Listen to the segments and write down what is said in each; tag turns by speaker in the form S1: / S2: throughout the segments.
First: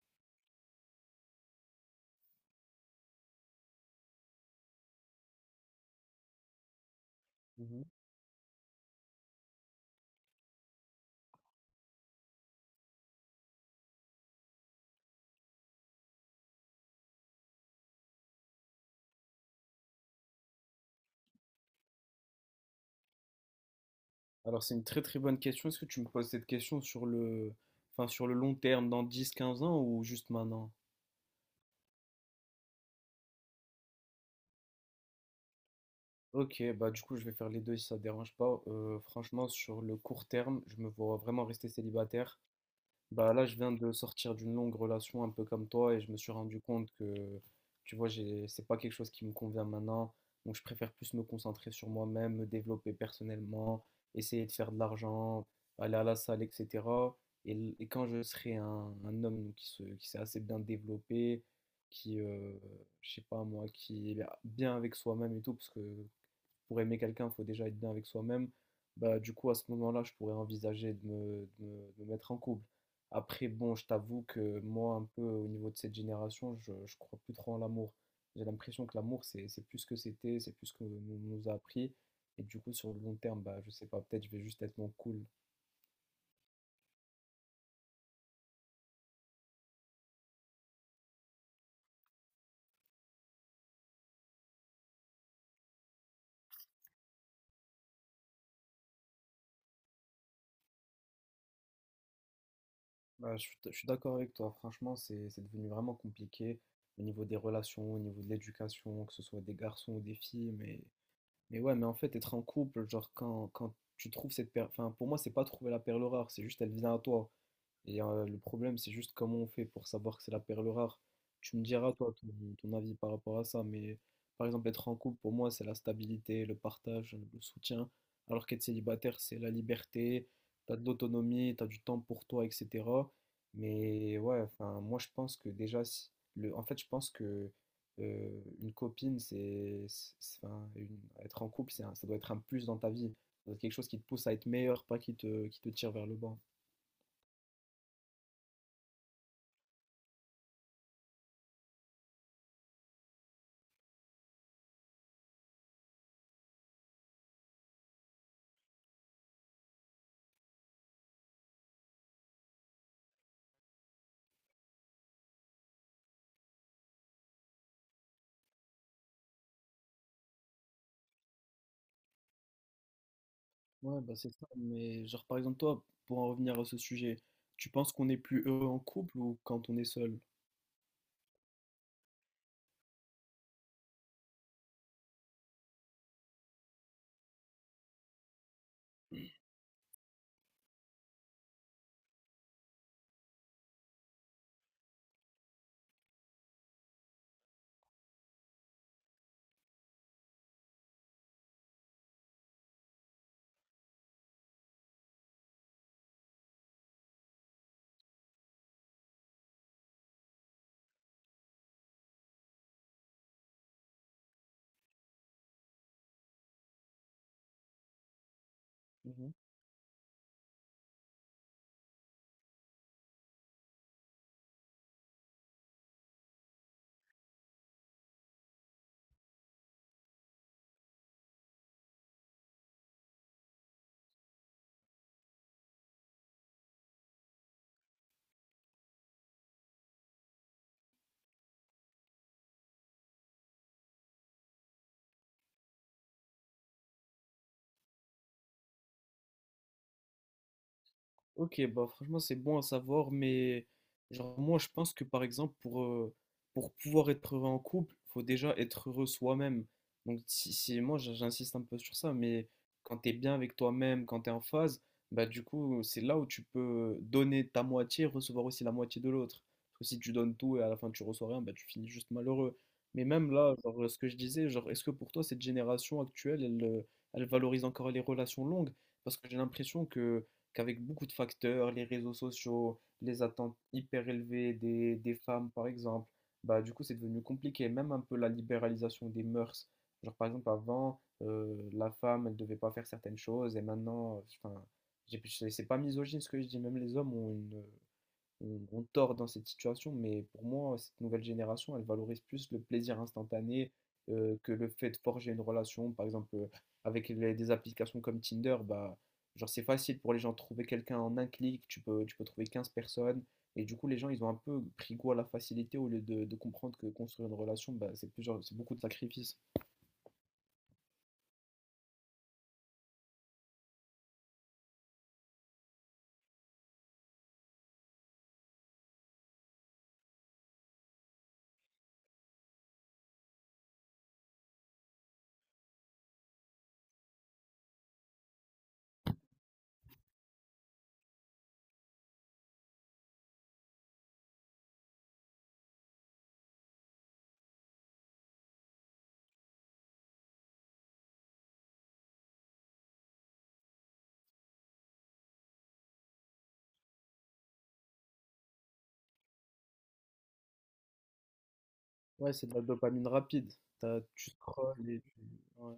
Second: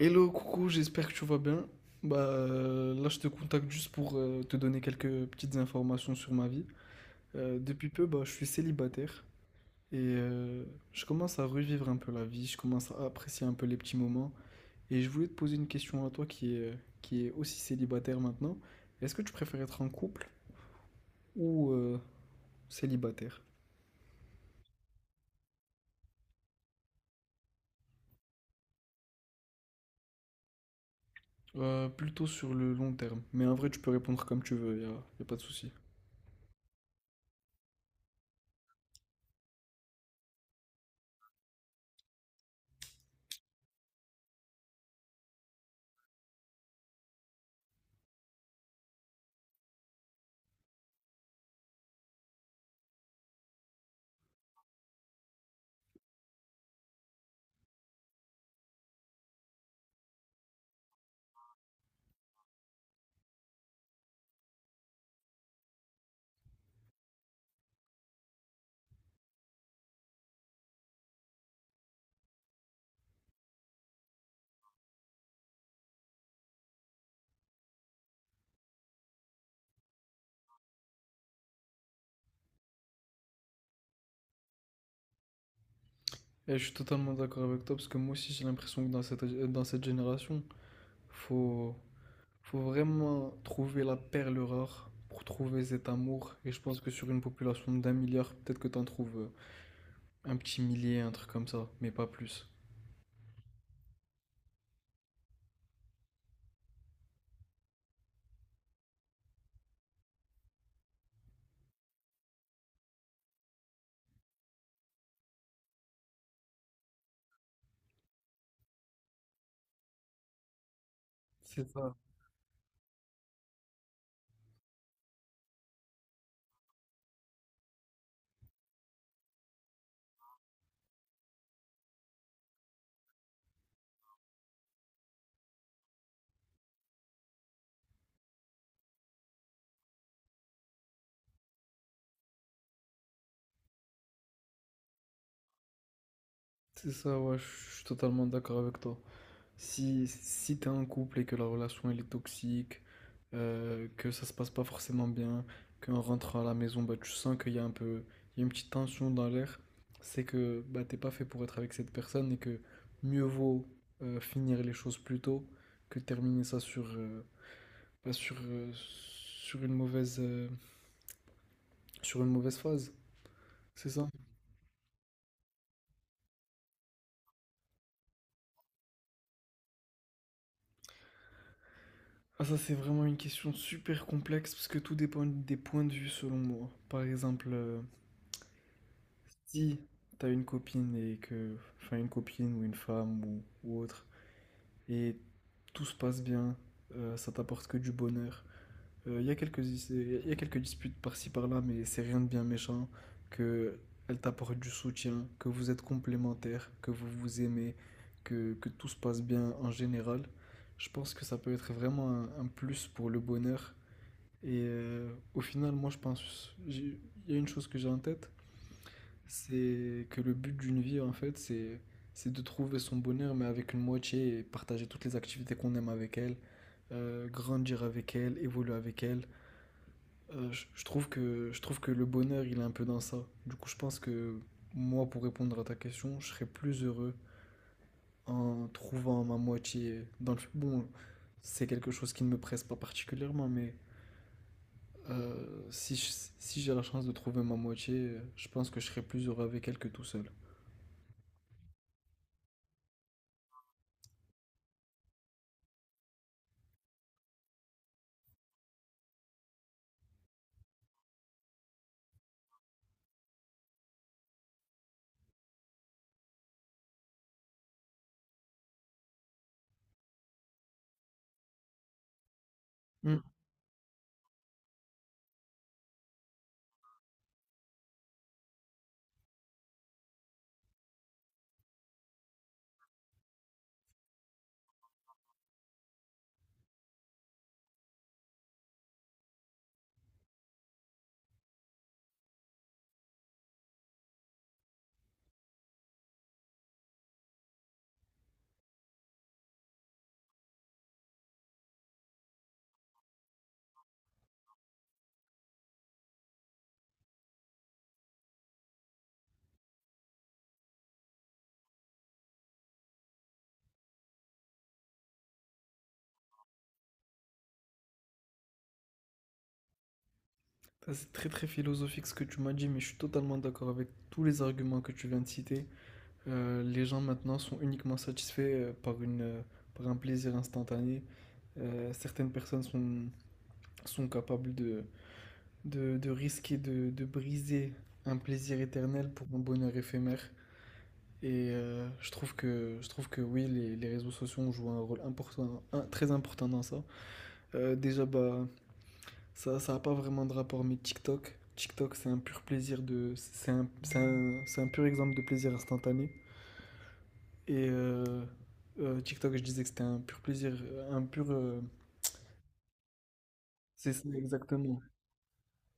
S1: Hello, coucou, j'espère que tu vas bien. Là, je te contacte juste pour te donner quelques petites informations sur ma vie.
S2: Mhm.
S1: Depuis peu, bah, je suis célibataire et je commence à revivre un peu la vie, je commence à apprécier un peu les petits moments. Et je voulais te poser une question à toi qui est aussi célibataire maintenant. Est-ce que tu préfères être en couple ou célibataire?
S2: Alors c'est une très très bonne question. Est-ce que tu me poses cette question enfin, sur le long terme, dans 10, 15 ans ou juste maintenant?
S1: Plutôt sur le long terme. Mais en vrai, tu peux répondre comme tu veux, y a pas de souci.
S2: Ok, bah du coup je vais faire les deux si ça te dérange pas. Franchement sur le court terme, je me vois vraiment rester célibataire. Bah là, je viens de sortir d'une longue relation un peu comme toi et je me suis rendu compte que, tu vois, c'est pas quelque chose qui me convient maintenant. Donc, je préfère plus me concentrer sur moi-même, me développer personnellement, essayer de faire de l'argent, aller à la salle, etc. Et quand je serai un homme donc, qui s'est assez bien développé, qui, je sais pas moi, qui est bien avec soi-même et tout, parce que pour aimer quelqu'un, il faut déjà être bien avec soi-même. Bah, du coup, à ce moment-là, je pourrais envisager de me mettre en couple. Après, bon, je t'avoue que moi, un peu au niveau de cette génération, je crois plus trop en l'amour. J'ai l'impression que l'amour, c'est plus ce que c'était, c'est plus ce qu'on nous a appris. Et du coup, sur le long terme, bah, je sais pas, peut-être je vais juste être moins cool.
S1: Et je suis totalement d'accord avec toi parce que moi aussi j'ai l'impression que dans cette génération, Faut, faut vraiment trouver la perle rare pour trouver cet amour. Et je pense que sur une population d'1 milliard, peut-être que t'en trouves un petit millier, un truc comme ça, mais pas plus.
S2: Bah, je suis d'accord avec toi, franchement, c'est devenu vraiment compliqué au niveau des relations, au niveau de l'éducation, que ce soit des garçons ou des filles, Mais ouais, mais en fait, être en couple, genre quand tu trouves cette perle, enfin pour moi, c'est pas trouver la perle rare, c'est juste elle vient à toi. Et le problème, c'est juste comment on fait pour savoir que c'est la perle rare. Tu me
S1: C'est
S2: diras,
S1: ça.
S2: toi, ton avis par rapport à ça, mais par exemple, être en couple, pour moi, c'est la stabilité, le partage, le soutien, alors qu'être célibataire, c'est la liberté, t'as de l'autonomie, t'as du temps pour toi, etc. Mais ouais, enfin, moi, je pense que déjà, en fait, je pense que une copine, enfin, être en couple, ça doit être un plus dans ta vie. Ça doit être quelque chose qui te pousse à être meilleur, pas qui te tire vers le bas.
S1: C'est ça, ouais, je suis totalement d'accord avec toi. Si t'es en couple et que la relation elle est toxique, que ça se passe pas forcément bien, qu'en rentrant à la maison, bah, tu sens qu'il y a un peu, il y a une petite tension dans l'air, c'est que bah, t'es pas fait pour être avec cette personne et que mieux vaut finir les choses plus tôt que terminer ça sur une sur une mauvaise phase. C'est
S2: Ouais,
S1: ça?
S2: bah c'est ça, mais genre par exemple toi, pour en revenir à ce sujet, tu penses qu'on est plus heureux en couple ou quand on est seul?
S1: Ah, ça, c'est vraiment une question super complexe parce que tout dépend des points de vue selon moi. Par exemple, si t'as une copine et enfin une copine ou une femme ou autre, et tout se passe bien, ça t'apporte que du bonheur. Il y a quelques disputes par-ci par-là, mais c'est rien de bien méchant, que elle t'apporte du soutien, que vous êtes complémentaires, que vous vous aimez, que tout se passe bien en général. Je pense que ça peut être vraiment un plus pour le bonheur. Et au final, moi je pense, j'ai- il y a une chose que j'ai en tête, c'est que le but d'une vie, en fait, c'est de trouver son bonheur, mais avec une moitié et partager toutes les activités qu'on aime avec elle, grandir avec elle, évoluer avec elle. Je trouve je trouve que le bonheur, il est un peu dans ça. Du coup, je pense que moi, pour répondre à ta question, je serais plus heureux en trouvant ma moitié dans le... Bon, c'est quelque chose qui ne me presse pas particulièrement, mais euh, si je- si j'ai la chance de trouver ma moitié, je pense que je serais plus heureux avec elle que tout seul.
S2: Ok, bah franchement, c'est bon à savoir, mais genre moi je pense que par exemple pour pouvoir être heureux en couple, faut déjà être heureux soi-même. Donc moi j'insiste un peu sur ça, mais quand t'es bien avec toi-même, quand t'es en phase, bah du coup c'est là où tu peux donner ta moitié, recevoir aussi la moitié de l'autre. Parce que si tu donnes tout et à la fin tu reçois rien, bah tu finis juste malheureux. Mais
S1: Hmm.
S2: même là, genre, ce que je disais, genre est-ce que pour toi cette génération actuelle, elle valorise encore les relations longues? Parce que j'ai l'impression que qu'avec beaucoup de facteurs, les réseaux sociaux, les attentes hyper élevées des femmes, par exemple, bah, du coup, c'est devenu compliqué. Même un peu la libéralisation des mœurs. Genre, par exemple, avant, la femme, elle devait pas faire certaines choses, et maintenant, enfin, c'est pas misogyne ce que je dis, même les hommes ont on tord dans cette situation, mais pour moi, cette nouvelle génération, elle valorise plus le plaisir instantané que le fait de forger une relation. Par exemple, avec des applications comme Tinder, bah, genre c'est facile pour les gens de trouver quelqu'un en un clic, tu peux trouver 15 personnes. Et du coup, les gens, ils ont un peu pris goût à la facilité au lieu de comprendre que construire une relation, bah, c'est beaucoup de sacrifices.
S1: Ça, c'est très très philosophique ce que tu m'as dit, mais je suis totalement d'accord avec tous les arguments que tu viens de citer. Les gens maintenant sont uniquement satisfaits euh, par une, euh, par un plaisir instantané. Certaines personnes sont capables de risquer de briser un plaisir éternel pour un bonheur éphémère. Et je trouve que oui, les réseaux sociaux ont joué un rôle important, très important dans ça. Euh, déjà, bah, Ça, ça a pas vraiment de rapport, mais TikTok, c'est un pur plaisir de, c'est un, c'est un- c'est un pur exemple de plaisir instantané. Et euh, TikTok, je disais que c'était un pur plaisir, un pur, euh,
S2: Ouais, c'est de la dopamine rapide.
S1: c'est ça
S2: Tu
S1: exactement.
S2: scrolles et ouais.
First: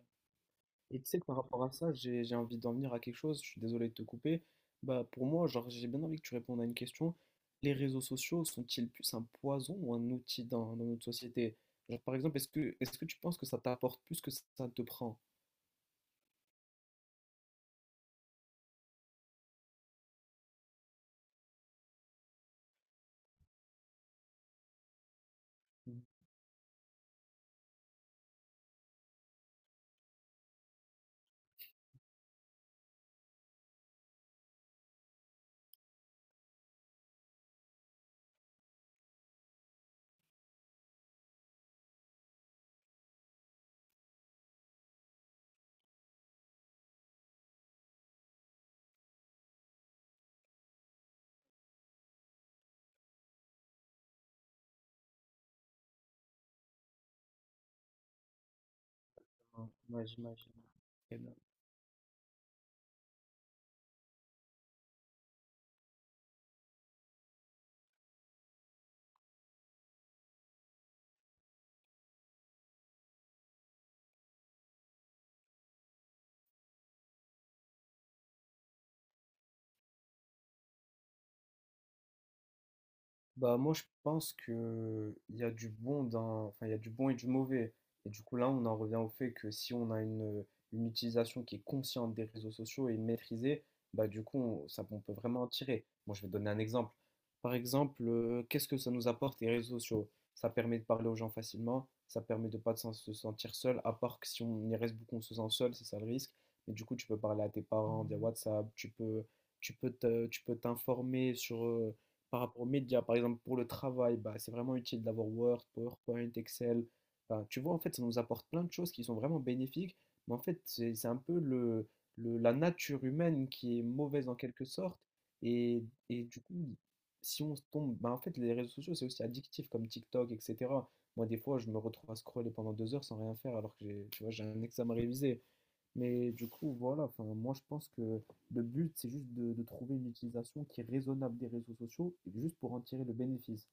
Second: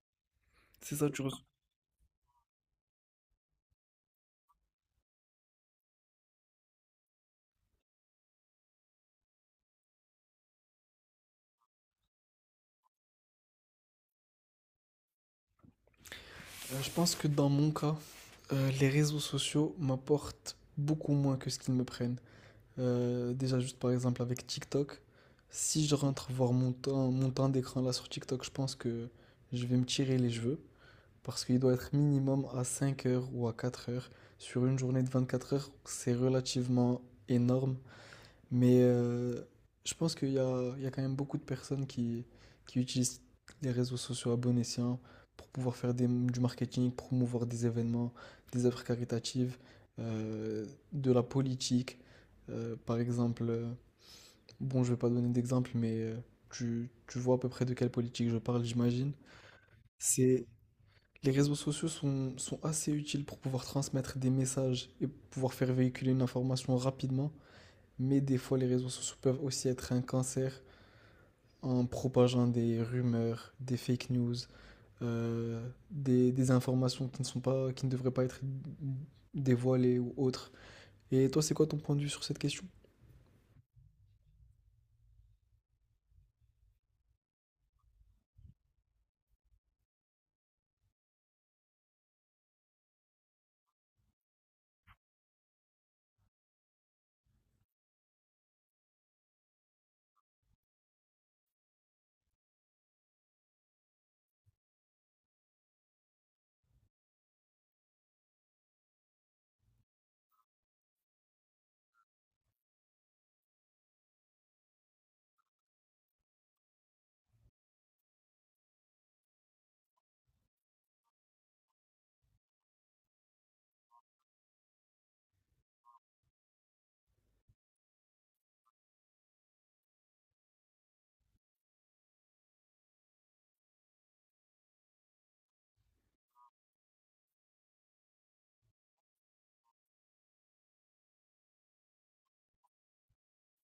S1: C'est
S2: Et tu
S1: ça,
S2: sais
S1: tu
S2: que par
S1: reçois.
S2: rapport à ça, j'ai envie d'en venir à quelque chose, je suis désolé de te couper. Bah pour moi, genre j'ai bien envie que tu répondes à une question. Les réseaux sociaux sont-ils plus un poison ou un outil dans notre société? Genre par exemple, est-ce que tu penses que ça t'apporte plus que ça te prend?
S1: Je pense que dans mon cas, les réseaux sociaux m'apportent beaucoup moins que ce qu'ils me prennent. Déjà, juste par exemple avec TikTok, si je
S2: Mm.
S1: rentre voir mon temps d'écran là sur TikTok, je pense que je vais me tirer les cheveux, parce qu'il doit être minimum à 5 heures ou à 4 heures. Sur une journée de 24 heures, c'est relativement énorme, mais je pense qu'il y a quand même beaucoup de personnes qui utilisent les réseaux sociaux à bon escient pour pouvoir faire du marketing, promouvoir des événements, des œuvres caritatives, euh, de la politique. Euh, par exemple, euh, bon, je ne vais pas donner d'exemple, mais tu vois à peu près de quelle politique je parle, j'imagine.
S2: Ouais,
S1: C'est
S2: j'imagine.
S1: les réseaux sociaux sont assez utiles pour pouvoir transmettre des messages et pouvoir faire véhiculer une information rapidement, mais des fois les réseaux sociaux peuvent aussi être un cancer en propageant des rumeurs, des fake news, des informations qui ne sont pas, qui ne devraient pas être dévoilées ou autres. Et toi, c'est quoi ton point de vue sur cette question?
S2: Bah moi je pense que il y a du bon dans enfin il y a du bon et du mauvais et du coup là on en revient au fait que si on a une utilisation qui est consciente des réseaux sociaux et maîtrisée bah du coup ça on peut vraiment en tirer. Moi je vais donner un exemple. Par exemple, qu'est-ce que ça nous apporte les réseaux sociaux? Ça permet de parler aux gens facilement, ça permet de pas se sentir seul à part que si on y reste beaucoup on se sent seul, c'est ça le risque. Mais du coup tu peux parler à tes parents via WhatsApp, tu peux t'informer sur par rapport aux médias, par exemple pour le travail, bah, c'est vraiment utile d'avoir Word, PowerPoint, Excel. Enfin, tu vois, en fait, ça nous apporte plein de choses qui sont vraiment bénéfiques, mais en fait, c'est un peu la nature humaine qui est mauvaise en quelque sorte. Et, et du coup, si on se tombe, bah, en fait, les réseaux sociaux, c'est aussi addictif comme TikTok, etc. Moi, des fois, je me retrouve à scroller pendant 2 heures sans rien faire alors que tu vois, j'ai un examen révisé. Mais du coup, voilà, enfin, moi je pense que le but, c'est juste de trouver une utilisation qui est raisonnable des réseaux sociaux, et juste pour en tirer le bénéfice.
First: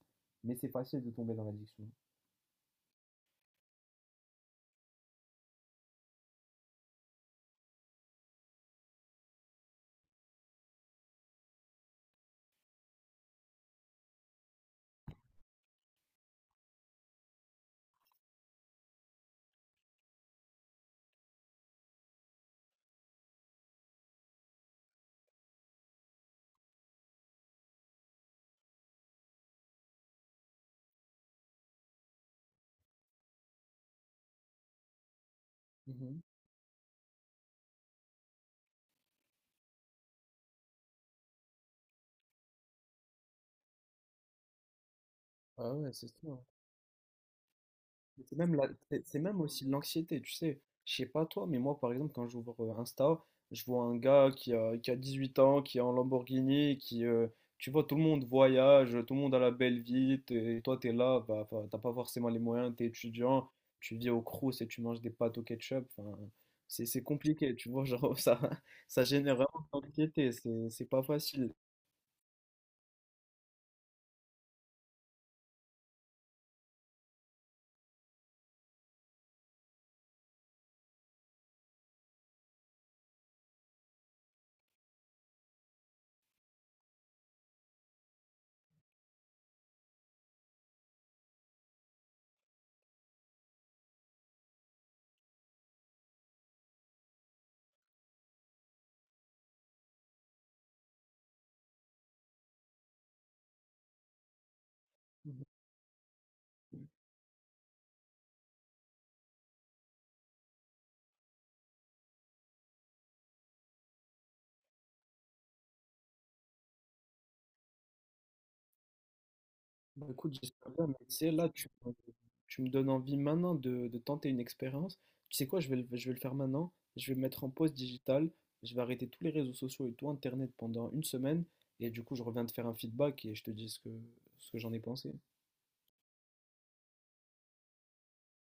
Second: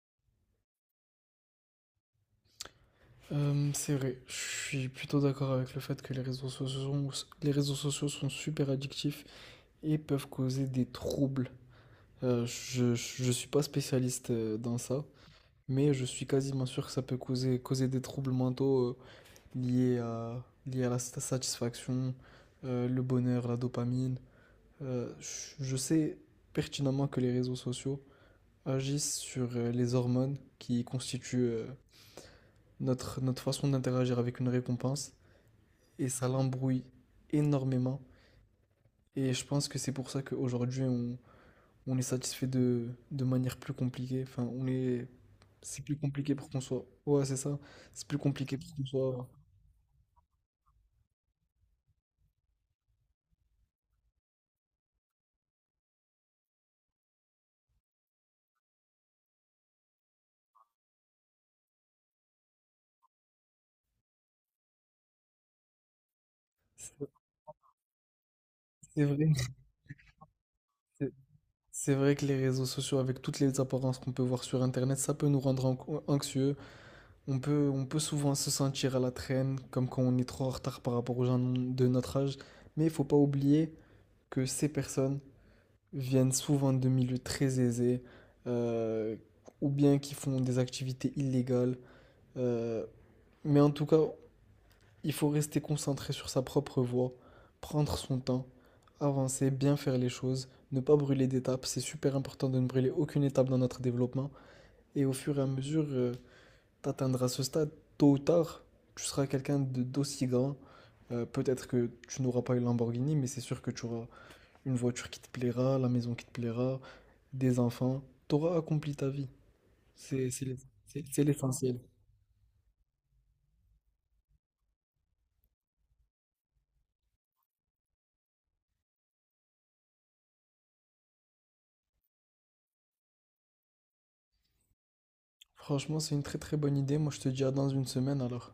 S2: Mais c'est facile de tomber dans l'addiction.
S1: C'est vrai, je suis plutôt d'accord avec le fait que les réseaux sociaux sont super addictifs et peuvent causer des troubles. Je suis pas spécialiste dans ça, mais je suis quasiment sûr que ça peut causer des troubles mentaux liés à la satisfaction, le bonheur, la dopamine. Je sais pertinemment que les réseaux sociaux agissent sur les hormones qui constituent notre façon d'interagir avec une récompense, et
S2: Mhm.
S1: ça l'embrouille énormément. Et je pense que c'est pour ça qu'aujourd'hui, on est satisfait de manière plus compliquée. Enfin, on est...
S2: Ah
S1: C'est
S2: ouais,
S1: plus
S2: c'est ça.
S1: compliqué pour qu'on soit ouais, c'est ça. C'est plus
S2: Mais c'est même,
S1: compliqué
S2: la-
S1: pour qu'on
S2: c'est c'est
S1: soit...
S2: même aussi de l'anxiété, tu sais. Je sais pas toi, mais moi, par exemple, quand j'ouvre Insta, je vois un gars qui a 18 ans, qui, est en Lamborghini, tu vois, tout le monde voyage, tout le monde a la belle vie, et toi, t'es là, bah, t'as pas forcément les moyens, t'es étudiant, tu vis au Crous et tu manges des pâtes au ketchup. Enfin, c'est
S1: c'est
S2: compliqué, tu vois, genre, ça,
S1: c'est
S2: ça
S1: vrai
S2: génère vraiment de l'anxiété, c'est pas
S1: c'est
S2: facile.
S1: c'est vrai que les réseaux sociaux, avec toutes les apparences qu'on peut voir sur Internet, ça peut nous rendre anxieux. On peut souvent se sentir à la traîne, comme quand on est trop en retard par rapport aux gens de notre âge. Mais il faut pas oublier que ces personnes viennent souvent de milieux très aisés, euh, ou bien qui font des activités illégales. euh, mais en tout cas, il faut rester concentré sur sa propre voie, prendre son temps, avancer, bien faire les choses, ne pas brûler d'étapes. C'est super important de ne brûler aucune étape dans notre développement. Et au fur et à mesure, tu atteindras ce stade, tôt ou tard, tu seras quelqu'un d'aussi grand. Peut-être que tu n'auras pas une Lamborghini, mais c'est sûr que tu auras une voiture qui te plaira, la maison qui te plaira, des enfants. Tu auras accompli ta vie.
S2: Bah
S1: C'est
S2: écoute,
S1: c'est l'es-
S2: j'espère bien, mais tu
S1: c'est
S2: sais, là,
S1: l'essentiel.
S2: tu me donnes envie maintenant de tenter une expérience. Tu sais quoi, je vais le faire maintenant. Je vais me mettre en pause digitale. Je vais arrêter tous les réseaux sociaux et tout Internet pendant une semaine. Et du coup, je reviens te faire un feedback et je te dis ce que j'en ai pensé.
S1: Franchement, c'est une très très bonne idée. Moi, je te dis à dans une semaine alors.